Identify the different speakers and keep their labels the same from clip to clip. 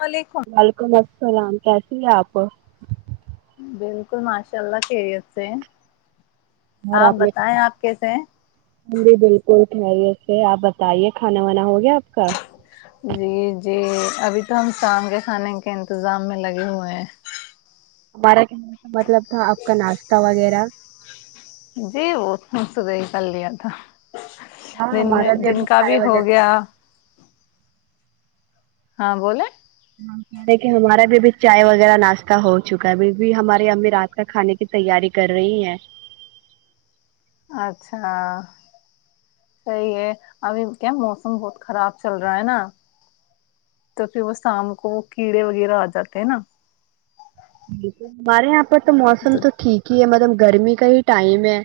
Speaker 1: وعلیکم
Speaker 2: ویلکم سلام کیسی ہے آپ
Speaker 1: بالکل ماشاء اللہ کیریت سے آپ بتائیں آپ کیسے ہیں
Speaker 2: جی بالکل ٹھریت سے آپ بتائیے کھانا وانا ہو گیا آپ کا
Speaker 1: جی جی ابھی تو ہم شام کے کھانے کے انتظام میں لگے ہوئے ہیں
Speaker 2: ہمارا کہ کا مطلب تھا آپ کا ناشتہ وغیرہ
Speaker 1: جی وہتنا صورح ہی کر لیا تھا
Speaker 2: ہاں
Speaker 1: دن
Speaker 2: ہمارا
Speaker 1: دن
Speaker 2: ابھی
Speaker 1: کا
Speaker 2: چائے
Speaker 1: بھی ہو گیا ہاں بے
Speaker 2: کہ رہے کہ ہمارا بھی ابھی چائے وغیرہ ناشہ ہو چکا ہے بھی ہماری امی رات کا کھانے کی تیاری کر رہی ہے
Speaker 1: اچھا صی ہے ابھی کیا موسم بہت خراب چل رہا ہے نا تو پھر وہ شام کو کیڑے وغیرہ آ جاتے ہیں نا
Speaker 2: بالکل ہم ہمار رہے ہیں آپ ب تو موسم تو ٹھیک ہی ہے مطلب گرمی کا ہی ٹائم ہے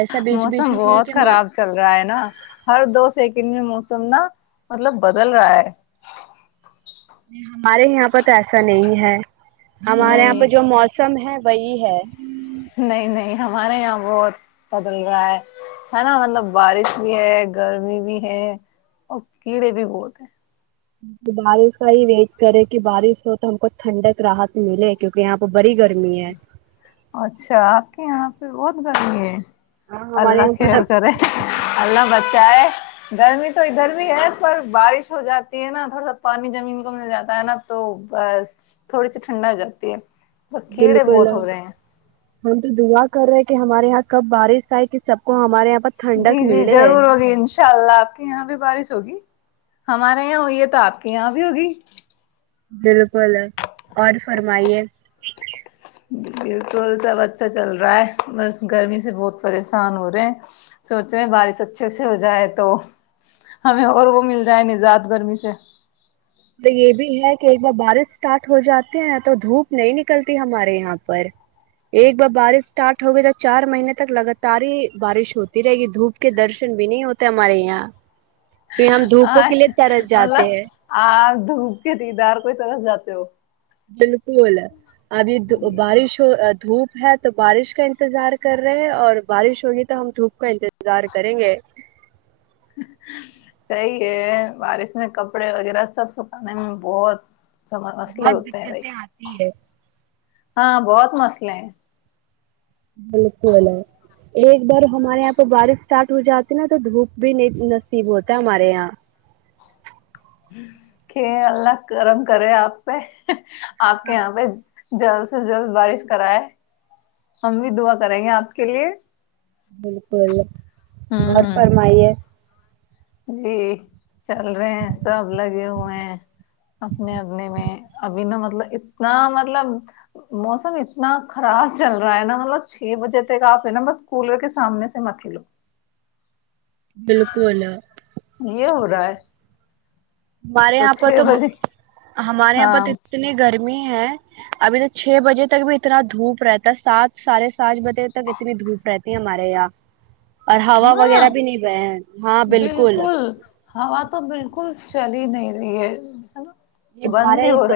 Speaker 2: ایسا بیچ
Speaker 1: موسم
Speaker 2: بیچ میں نہیں ہے
Speaker 1: بہت
Speaker 2: کہ مو-
Speaker 1: خراب چل رہا ہے نا ہر دو سیکنڈ میں موسم تم ن مطلب بدل رہا ہے
Speaker 2: ہمارے یہاں پر تو ایسا نہیں ہے ہمارے یہاں
Speaker 1: نہیں
Speaker 2: پہ جو موسم سم ہے وہی ہے
Speaker 1: نہیں نہیں ہمارے یہاں بہت بدل رہا ہے ہے نا مطلب بارش بھی ہے گرمی بھی ہے اور کیڑے بھی بہت ہیں
Speaker 2: بارش کا ہی ویٹ کرے کہ بارش ہو تو ہم کو ٹھنڈک رات ملے کیونکہ یہاں پہ بڑی گرمی ہے
Speaker 1: اچھا آپ کے یہاں پھر بہت گرمی ہے
Speaker 2: ہاں ہمارے
Speaker 1: اللہ
Speaker 2: یہاں پر
Speaker 1: خیر کرے اللہ بچ کیا ہے گرمی تو ادھر بھی ہے پر بارش ہو جاتی ہے نا تھوڑا سا پانی زمین کو مل جاتا ہے نا تو تھوڑی سی ٹھنڈا ہو جاتی ہے ب کیڑے
Speaker 2: بالکل
Speaker 1: بہت ہو رہے ہیں
Speaker 2: ہم تو دعا کر رہے کہ ہمارے یہاں کب بارش آئے کہ سب کو ہمارے یہاں پر
Speaker 1: جی
Speaker 2: ٹھنڈک
Speaker 1: جی
Speaker 2: ملے
Speaker 1: ضرور ہوگی انشاء اللہ آپ کے یہاں بھی بارش ہوگی ہمارے یہاں ہوئی ہے تو آپ کے یہاں بھی ہوگی
Speaker 2: بالکل اور فرمائیے
Speaker 1: بالکل سب اچھا چل رہا ہے بس گرمی سے بہت پریشان ہو رہے ہیں سوچ رہے ہیں بارش اچھے سے ہو جائے تو ہمیں اور وہ مل جائے نجات گرمی سے
Speaker 2: تو یہ بھی ہے کہ ایک بار بارش اسٹارٹ ہو جاتی ہے ن تو دھوپ نہیں نکلتی ہمارے یہاں پر ایک بار بارش اسٹارٹ ہوگئی تو چار مہینے تک لگاتار ہی بارش ہوتی رہے گی دھوپ کے درشن بھی نہیں ہوتے ہمارے یہاں پھر ہم دھوپوں کے لیے ترس جاتے
Speaker 1: مطلب
Speaker 2: ہیں
Speaker 1: آپ دھوپ کے ت دار کوئی طرس جاتے ہو
Speaker 2: بالکل ابھی بارش ہو دھوپ ہے تو بارش کا انتظار کر رہے ہیں اور بارش ہوگی تو ہم دھوپ کا انتظار کریں گے
Speaker 1: صی ہے بارش میں کپڑے وغیرہ سب سکھانے میں بہت سب مسئلے
Speaker 2: بہت
Speaker 1: ہوتے ہیں بھائی
Speaker 2: دقتیں آتی ہے
Speaker 1: ہاں بہت مسئلے ہیں
Speaker 2: بالکل ہے ایک بار ہمارے یہاں پہ بارش اسٹارٹ ہو جاتی نا تو دھوپ بھی نہیں نصیب ہوتا ہے ہمارے یہاں
Speaker 1: کہ اللہ کرم کرے آپے آپ کے یہاں پہ جلد سے جلد بارش کراائے ہم بھی دعا کریں گے آپ کے لیے
Speaker 2: بالکل بہت
Speaker 1: ہوں
Speaker 2: فرمائی ہے
Speaker 1: جی چل رہے ہیں سب لگے ہوئے ہیں اپنے اپنے میں ابھی نا مطلب اتنا مطلب موسم اتنا خراب چل رہا ہے نا مطلب چھ بجے تک آپ ہیں نا بس کولر کے سامنے سے مت لو
Speaker 2: بالکل
Speaker 1: یہ ہو رہا ہے
Speaker 2: ہمارے یہاں پر
Speaker 1: چھ
Speaker 2: تو
Speaker 1: بجے
Speaker 2: ہمارے یہاں پر
Speaker 1: ہاں
Speaker 2: تو اتنی گرمی ہے ہیں ابھی تو چھ بجے تک بھی اتنا دھوپ رہتا ہے سات سارے سانج بجے تک اتنی دھوپ رہتی ت مار ہ اور ہوا
Speaker 1: ہاں
Speaker 2: وغیرہ بھی نہیں بئے ہاں بالکل
Speaker 1: چلی ہی نہیں رہی ہے س
Speaker 2: یہ بارہ ایک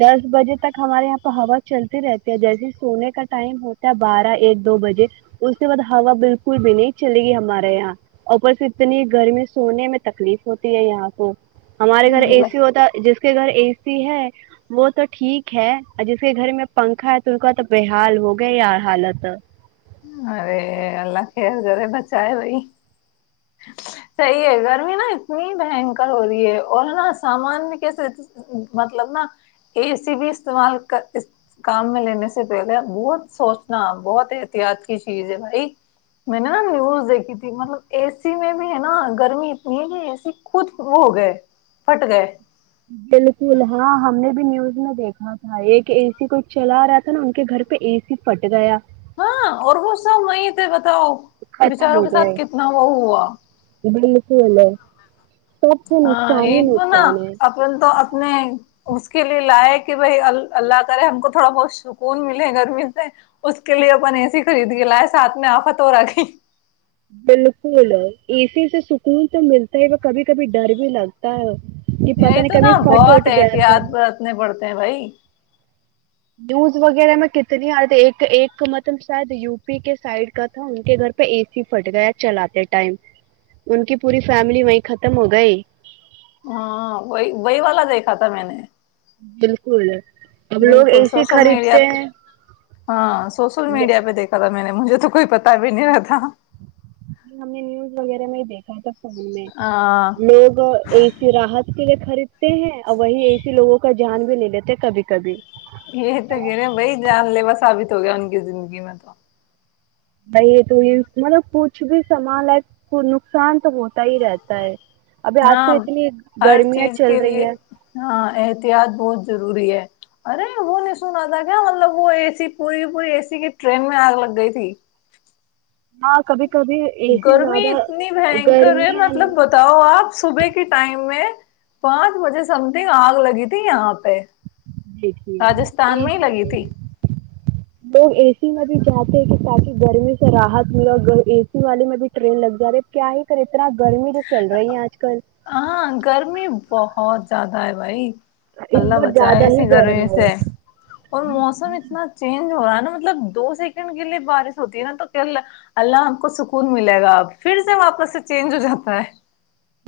Speaker 2: دس بجے تک ہمارے یہاں پہ ہوا چلتی رہتی ہے جیسے سونے کا ٹائم ہوتا ہے بارہ ایک دو بجے اس کے بعد ہوا بالکل بھی نہیں چلے گی ہمارے یہاں اوپرس اتنی گرمی سونے میں تکلیف ہوتی ہے یہاں کو ہمارے گھر اے سی
Speaker 1: اللہ
Speaker 2: ہوتا جس کے گھر اے سی ہے وہ تو ٹھیک ہے اور جس کے گھر میں پنکھا ہے تو ان کا تو بےحال ہو گیا یار حالت
Speaker 1: ارے اللہ خر رے بچائے بھائی صحیح ہے گرمی نا اتنی بنکر ہو رہی ہے اور نا سامان میں کیسے مطلب نا اے سی بھی استعمال کر کام میں لینے سے پہلے بہت سوچنا بہت احتیاط چیز ہے بھائی میں نے نا نیوز دیکھی تھی مطلب اے سی میں بھی ہے نا گرمی اتنی ہے کہ اے سی خود ہو گئے پھٹ گئے
Speaker 2: بالکل ہاں ہم نے بھی نیوز میں دیکھا تھا ایک اے سی کوئی چلا رہا تھا نا ان کے گھر پہ اے سی پھٹ گیا
Speaker 1: ہاں اور وہ سب وہیں تھے ب بتاؤ
Speaker 2: ختم
Speaker 1: بچاروں
Speaker 2: ہو
Speaker 1: کے ساتھ
Speaker 2: گئے
Speaker 1: کتنا وہ ہوا
Speaker 2: بالکل ہے سب سے
Speaker 1: ہاں
Speaker 2: نقصان
Speaker 1: یہ
Speaker 2: ہی
Speaker 1: تو نا
Speaker 2: نقصان ہے
Speaker 1: اپ تو اپ نے اس کے لیے لائے کہ بھائی اللہ کرے ہم کو تھوڑا بہت سکون ملے گرمی سے اس کے لیے اپن اے سی خرید کے لائے ساتھ میں آفت ہو را کیھی
Speaker 2: بالکل ا سی سے سکون تو ملتا ہی ب کبھی کبھی ڈر بھی لگتا ہے کہ پتہ
Speaker 1: یہی
Speaker 2: نہیں
Speaker 1: تو نا
Speaker 2: کبھی فٹ
Speaker 1: بہت
Speaker 2: اٹ گیا تو
Speaker 1: احتیاط برتنے پڑتے ہیں بھائی
Speaker 2: نیوز وغیرہ میں کتنی آتی ایک ایک مطلب شاید یو پی کے سائڈ کا تھا ان کے گھر پہ اے سی پھٹ گیا چلاتے ٹائم ان کی پوری فیملی وہیں ختم ہو گئی
Speaker 1: ہاں وہی وہی والا دھا تھا میں نے
Speaker 2: بالکل اب لوگ اے
Speaker 1: بالکل
Speaker 2: سی
Speaker 1: سوشل میڈیا
Speaker 2: خریدتے
Speaker 1: پہ
Speaker 2: ہیں
Speaker 1: ہاں [unintelligible] سوشل مڈیا پہیکھا جا میں نے مجھے تو کوئی پتا بھی نہیں رہ تھا
Speaker 2: ج ہم نے نیوز وغیرہ میں ہی دیکھا ہے تو میں
Speaker 1: ہاں
Speaker 2: لوگ ایسی راحت کے خریدتے ہیں اور وہی ایسے لوگوں کا جھیان بھی لے لیتے ہیں کبھی کبھی
Speaker 1: یہ تو کہ رہے ہیں بھائی جان لیوا ثابت ہو گیا ان کی زندگی میں تو
Speaker 2: بائی یہ تو یہ مطلب کچھ بھی سمان ہے کو نقصان تو ہوتا ہی رہتا ہے ابھی آج کل
Speaker 1: ہاں
Speaker 2: اتنی
Speaker 1: ہر
Speaker 2: گرمیاں
Speaker 1: چیز کے
Speaker 2: چل
Speaker 1: لیے
Speaker 2: رہی ہے
Speaker 1: ہاں احتیاط بہت ضروری ہے ارے وہ نہیں سنا رہ تھا کیا مطلب وہ اے سی پوری پوری اے سی کی ٹرین میں آگ لگ گئی تھی
Speaker 2: ہاں کبھی کبھی اے سی
Speaker 1: گرمی
Speaker 2: زیادہ
Speaker 1: اتنی بنکر ہے
Speaker 2: گرمی نا
Speaker 1: مطلب بتاؤ آپ صبح کے ٹائم میں پانچ بجے سم تھنگ آگ لگی تھی یہاں پہ
Speaker 2: جی
Speaker 1: راجستھان
Speaker 2: اے
Speaker 1: ہی
Speaker 2: سی
Speaker 1: لگی
Speaker 2: میں
Speaker 1: تھی
Speaker 2: لوگ ا س سی میں بھی جاتے ہیں کہ تاکہ گرمی سے راحت ملے اور اے سی والے میں بھی ٹرین لگ جا رہی کیا ہی کر اتنا گرمی جو چل رہی ہے آج کل
Speaker 1: ہاں گرمی بہت زیادہ ہے بھائی
Speaker 2: اس
Speaker 1: اللہ
Speaker 2: بار
Speaker 1: بچائے
Speaker 2: زیادہ ہی
Speaker 1: اسی
Speaker 2: گرم
Speaker 1: گرمی
Speaker 2: ہے
Speaker 1: سے اور موسم اتنا چینج ہو رہا ہے نا مطلب دو سیکنڈ کے لیے بارش ہوتی ہے نا تو اللہ ہم کو سکون ملے گا اب پھر سے واپس سے چینج ہو جاتا ہے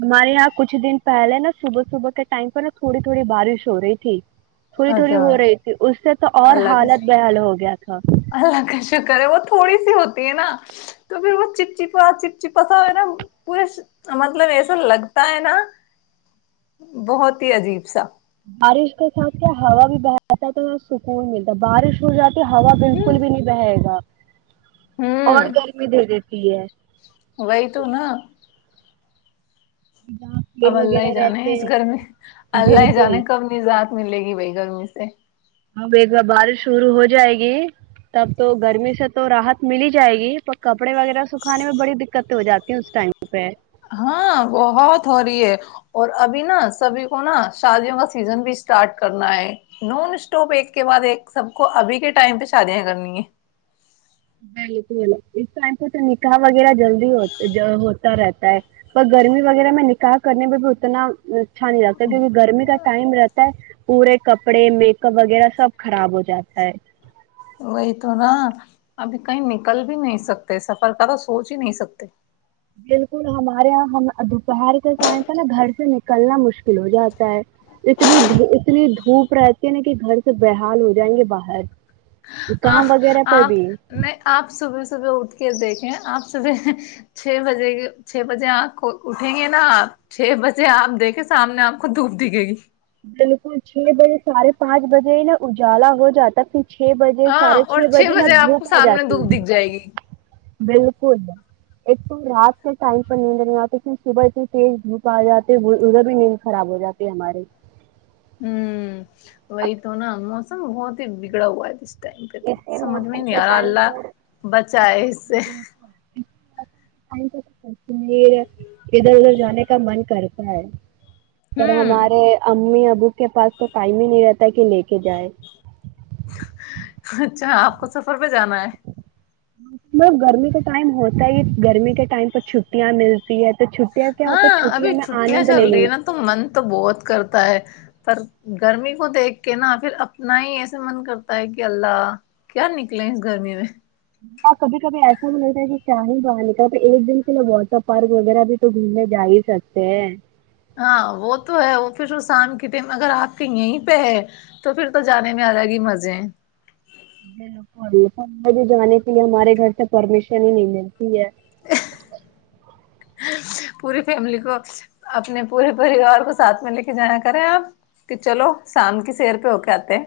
Speaker 2: ہمارے یہاں کچھ دن پہلے نا صبح صبح کے ٹائم پہ نا تھوڑی تھوڑی بارش ہو رہی تھی تھوڑی تھوڑی
Speaker 1: اچھا
Speaker 2: ہو رہی تھی اس سے تو اور
Speaker 1: اللہ کا
Speaker 2: حالت بحال ہو گیا تھا
Speaker 1: اللہ کا شکر ہے وہ تھوڑی سی ہوتی ہے نا تو پھر وہ چپچپا چپچپاسا نا پورے مطلب ایسا لگتا ہے نا بہت ہی عجیب سا
Speaker 2: بارش کے ساتھ کیا ہوا بھی بہتا ہے تو سکون ملتا بارش ہو جاتی ہا
Speaker 1: ہوں
Speaker 2: بالکل بھی نہیں بہے گا اور
Speaker 1: ہوں
Speaker 2: گرمی دے دیتے یس
Speaker 1: وہی تو نا
Speaker 2: جہاں پیڑ
Speaker 1: اب اللہ ہی
Speaker 2: وغیرہ
Speaker 1: جانے
Speaker 2: رہتے
Speaker 1: اس
Speaker 2: ہیں
Speaker 1: گھر میں اللہ
Speaker 2: بالکل
Speaker 1: جانے کب نہیں نظات ملے گی بھائی گرمی سے
Speaker 2: اب ایک بار بارش شروع ہو جائے گی تب تو گرمی سے تو رحت مل ہی جائے گی پر کپڑے وغیرہ سکھانے میں بڑی دقتیں ہو جاتی اس ٹائم پہ
Speaker 1: ہاں بہت ہو رہی ہے اور ابھی نا سبھی کو نا شادیوں کا سیزن بھی اسٹارٹ کرنا ہے نان اسٹاپ ایک کے بعد ایک سب کو ابھی کے ٹائم پہ شادیاں کرنی ہے
Speaker 2: بالکل اس ٹائم پہ تو نکاح وغیرہ جلدی ہوتا رہتا ہے پر گرمی وغیرہ میں نکاح کرنے میں بھی اتنا اچھا نہیں لگتا
Speaker 1: ہے
Speaker 2: کیونکہ گرمی کا ٹائم رہتا ہے پورے کپڑے میک اپ وغیرہ سب خراب ہو جاتا ہے
Speaker 1: وہی تو نا ابھی کہیں نکل بھی نہیں سکتے سفر کا تو سوچ ہی نہیں سکتے
Speaker 2: بالکل ہمارے یہاں ہم دوپہر کے ٹائم تھا نا گھر سے نکلنا مشکل ہو جاتا ہے اتنی اتنی دھوپ رہتی ہے نا کہ گھر سے بحال ہو جائیں گے باہر کام وغیرہ پہ بھی
Speaker 1: آپ نہیں آپ صبح صبح اٹھ کے دیکھ آپ صبح چھ بجے چھ بجے آپ کو اٹھیں گے نا آپ چھ بجے آپ دیکھے سامنے آپ کو دھوپ دکھے گی
Speaker 2: بالکل چھ بجے ساھے پانچ بجے ہی نا اجالا ہو جاتا پ چھ بجے
Speaker 1: ہاں
Speaker 2: ساڈھے
Speaker 1: اور
Speaker 2: چھ بجے نا
Speaker 1: آپ کو
Speaker 2: دھوپ آ
Speaker 1: سامنے
Speaker 2: جاتی
Speaker 1: دھوپ
Speaker 2: ہے
Speaker 1: دکھ جائے گی
Speaker 2: بالکل ایک تو رات کے ٹائم پر نیند نہیں آتی کی صبح اتنی تیز دھوپ آ جاتی ادھر بھی نیند خراب ہو جاتی ہے ہماری
Speaker 1: ہوں
Speaker 2: اب
Speaker 1: وہی تو ناو بہت ہی بگڑا ہوا ہے اس ٹائم پہ تو
Speaker 2: ایسے
Speaker 1: سمجھ میں
Speaker 2: موسم
Speaker 1: ہی نہیں
Speaker 2: کے
Speaker 1: آ رہا
Speaker 2: ٹائم
Speaker 1: اللہ
Speaker 2: پر [unintelligible]
Speaker 1: بچائے اس سے
Speaker 2: کشمیر ادھر ادھر جانے کا من کرتا ہے پر
Speaker 1: ہوں
Speaker 2: ہمارے امی اب اس کے پاس تو ٹائم ہی نہیں رہتا کہ لے کے جائے
Speaker 1: اچھا آپ کو سفر پہ جانا ہے
Speaker 2: لگ گرمی کے ٹائم ہوتا ہی گرمی کے ٹائم پے چھٹیا ملتی ہے تو چھٹیاں کیا ہوتا
Speaker 1: ہاں
Speaker 2: ہے
Speaker 1: ابھی
Speaker 2: میں
Speaker 1: چھٹیاں
Speaker 2: آنند
Speaker 1: چل
Speaker 2: لے لیں
Speaker 1: رہی ہے نا تو من تو بہت کرتا ہے پر گرمی کو دیکھ کے نا پھر اپنا ہی ایسے من کرتا ہے کہ اللہ کیا نکلے اس گرمی میں
Speaker 2: ہ کبھی کبھی ایسا ملتا ہے کہ چاہ ہی باہاں نکلتے ایک دن کے لوگ واٹر پارک وغیرہ بھی تو گھومنے جا ہی سکتے ہیں
Speaker 1: ہاں وہ تو ہے وہ پھر شسم کے ٹائم اگر آپ کے یہیں پہ ہے تو پھر تو جانے میں آ جائے گی مزے
Speaker 2: جانے کے لیے ہمارے گھر سے پرمیشن ہی نہیں ملتی ہے
Speaker 1: پوری فیملی کو اپنے پورے پریوار کو ساتھ میں لے کے جانیا کریں آپ کہ چلو سام کی سیر پہ ہو کے آتے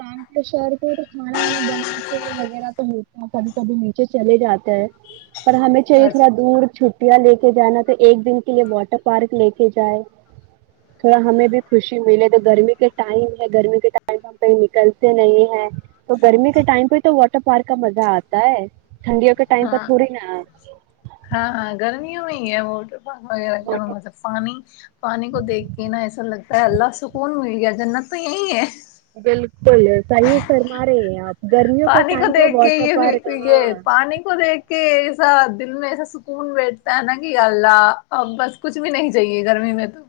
Speaker 2: شام شہر کے تو کھانا وانا بناتے وغیرہ تو ہوتا ہے کبھی کبھی نیچے چلے جاتا ہے پر ہمیں چاہیے تھوڑا
Speaker 1: اچھا
Speaker 2: دور چھ ٹیا لے کے جانا تو ایک دن کے لیے واٹر پارک لے کے جائے تھوڑا ہمیں بھی خوشی ملے تو گرمی کے ٹائم ہے گرمی کے ٹائم کہیں نکلتے نہیں ہے تو گرمی کے ٹائم پہ تو واٹر پارک کا مزہ آتا ہے ٹھنڈیوں کے ٹائم پہ
Speaker 1: ہاں
Speaker 2: تھوڑی نا
Speaker 1: یہ ب [unintelligible]
Speaker 2: واٹر
Speaker 1: مطلب پانی پانی کو دیکھ کے نا ایسا لگتا ہے اللہ سکون مل گیا جنت تو یہی ہے
Speaker 2: بالکل بول سائی فرما رہے ہیں آپ گرمیوں کا
Speaker 1: پانی کو
Speaker 2: ٹائم تھا
Speaker 1: دیکھ کے
Speaker 2: واٹر پارک
Speaker 1: یہ یہ
Speaker 2: ہاں
Speaker 1: پانی کو دیکھ کے ایسا دل میں ایسا سکون بیٹھتا ہے نا کہ اللہ ا بس کچھ بھی نہیں چاہیے گرمی میں تو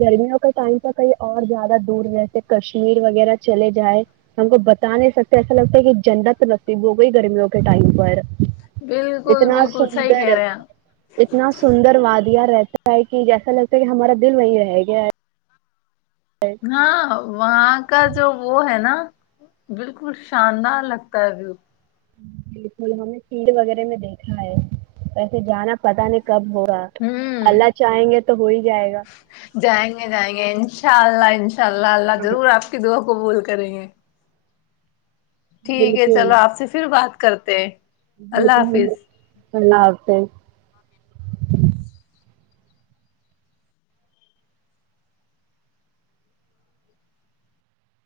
Speaker 2: گرمیوں کے ٹائم پر کہیں اور زیادہ دور جیسے کشمیر وغیرہ چلے جائے ہم کو بتا نہیں سکتے ایسا لگتا ہے کہ جنت نصیب ہو گئی گرمیوں کے ٹائم پر
Speaker 1: بالکل
Speaker 2: اتنا
Speaker 1: بالکل صحیح
Speaker 2: سندر
Speaker 1: کہہ رہے ہیں آپ
Speaker 2: اتنا سندر وادیاں رہتی لتا کہ جیسا لگتا ہے کہ ہمارا دل وہی رہ گیا
Speaker 1: ہاں ہ وہاں کا جو وہ ہے نا بالکل شاندار لگتا ہے وو
Speaker 2: بالکل ہمیں سیر وغیرہ میں دیکھا ہے وسے جانا پتا نہیں کب ہوگا
Speaker 1: ہوں
Speaker 2: اللہ چاہیں گے تو ہو ہی جائے گا
Speaker 1: چال ال لائ [unintelligible] اناء اللہ اللہضرور آپ کی دعا کو بول کریں گے ٹھیک ہے چلو آپ سے پھر بات کرتے
Speaker 2: ج
Speaker 1: اللہ حافظ
Speaker 2: پنا ہوتے [unintelligible]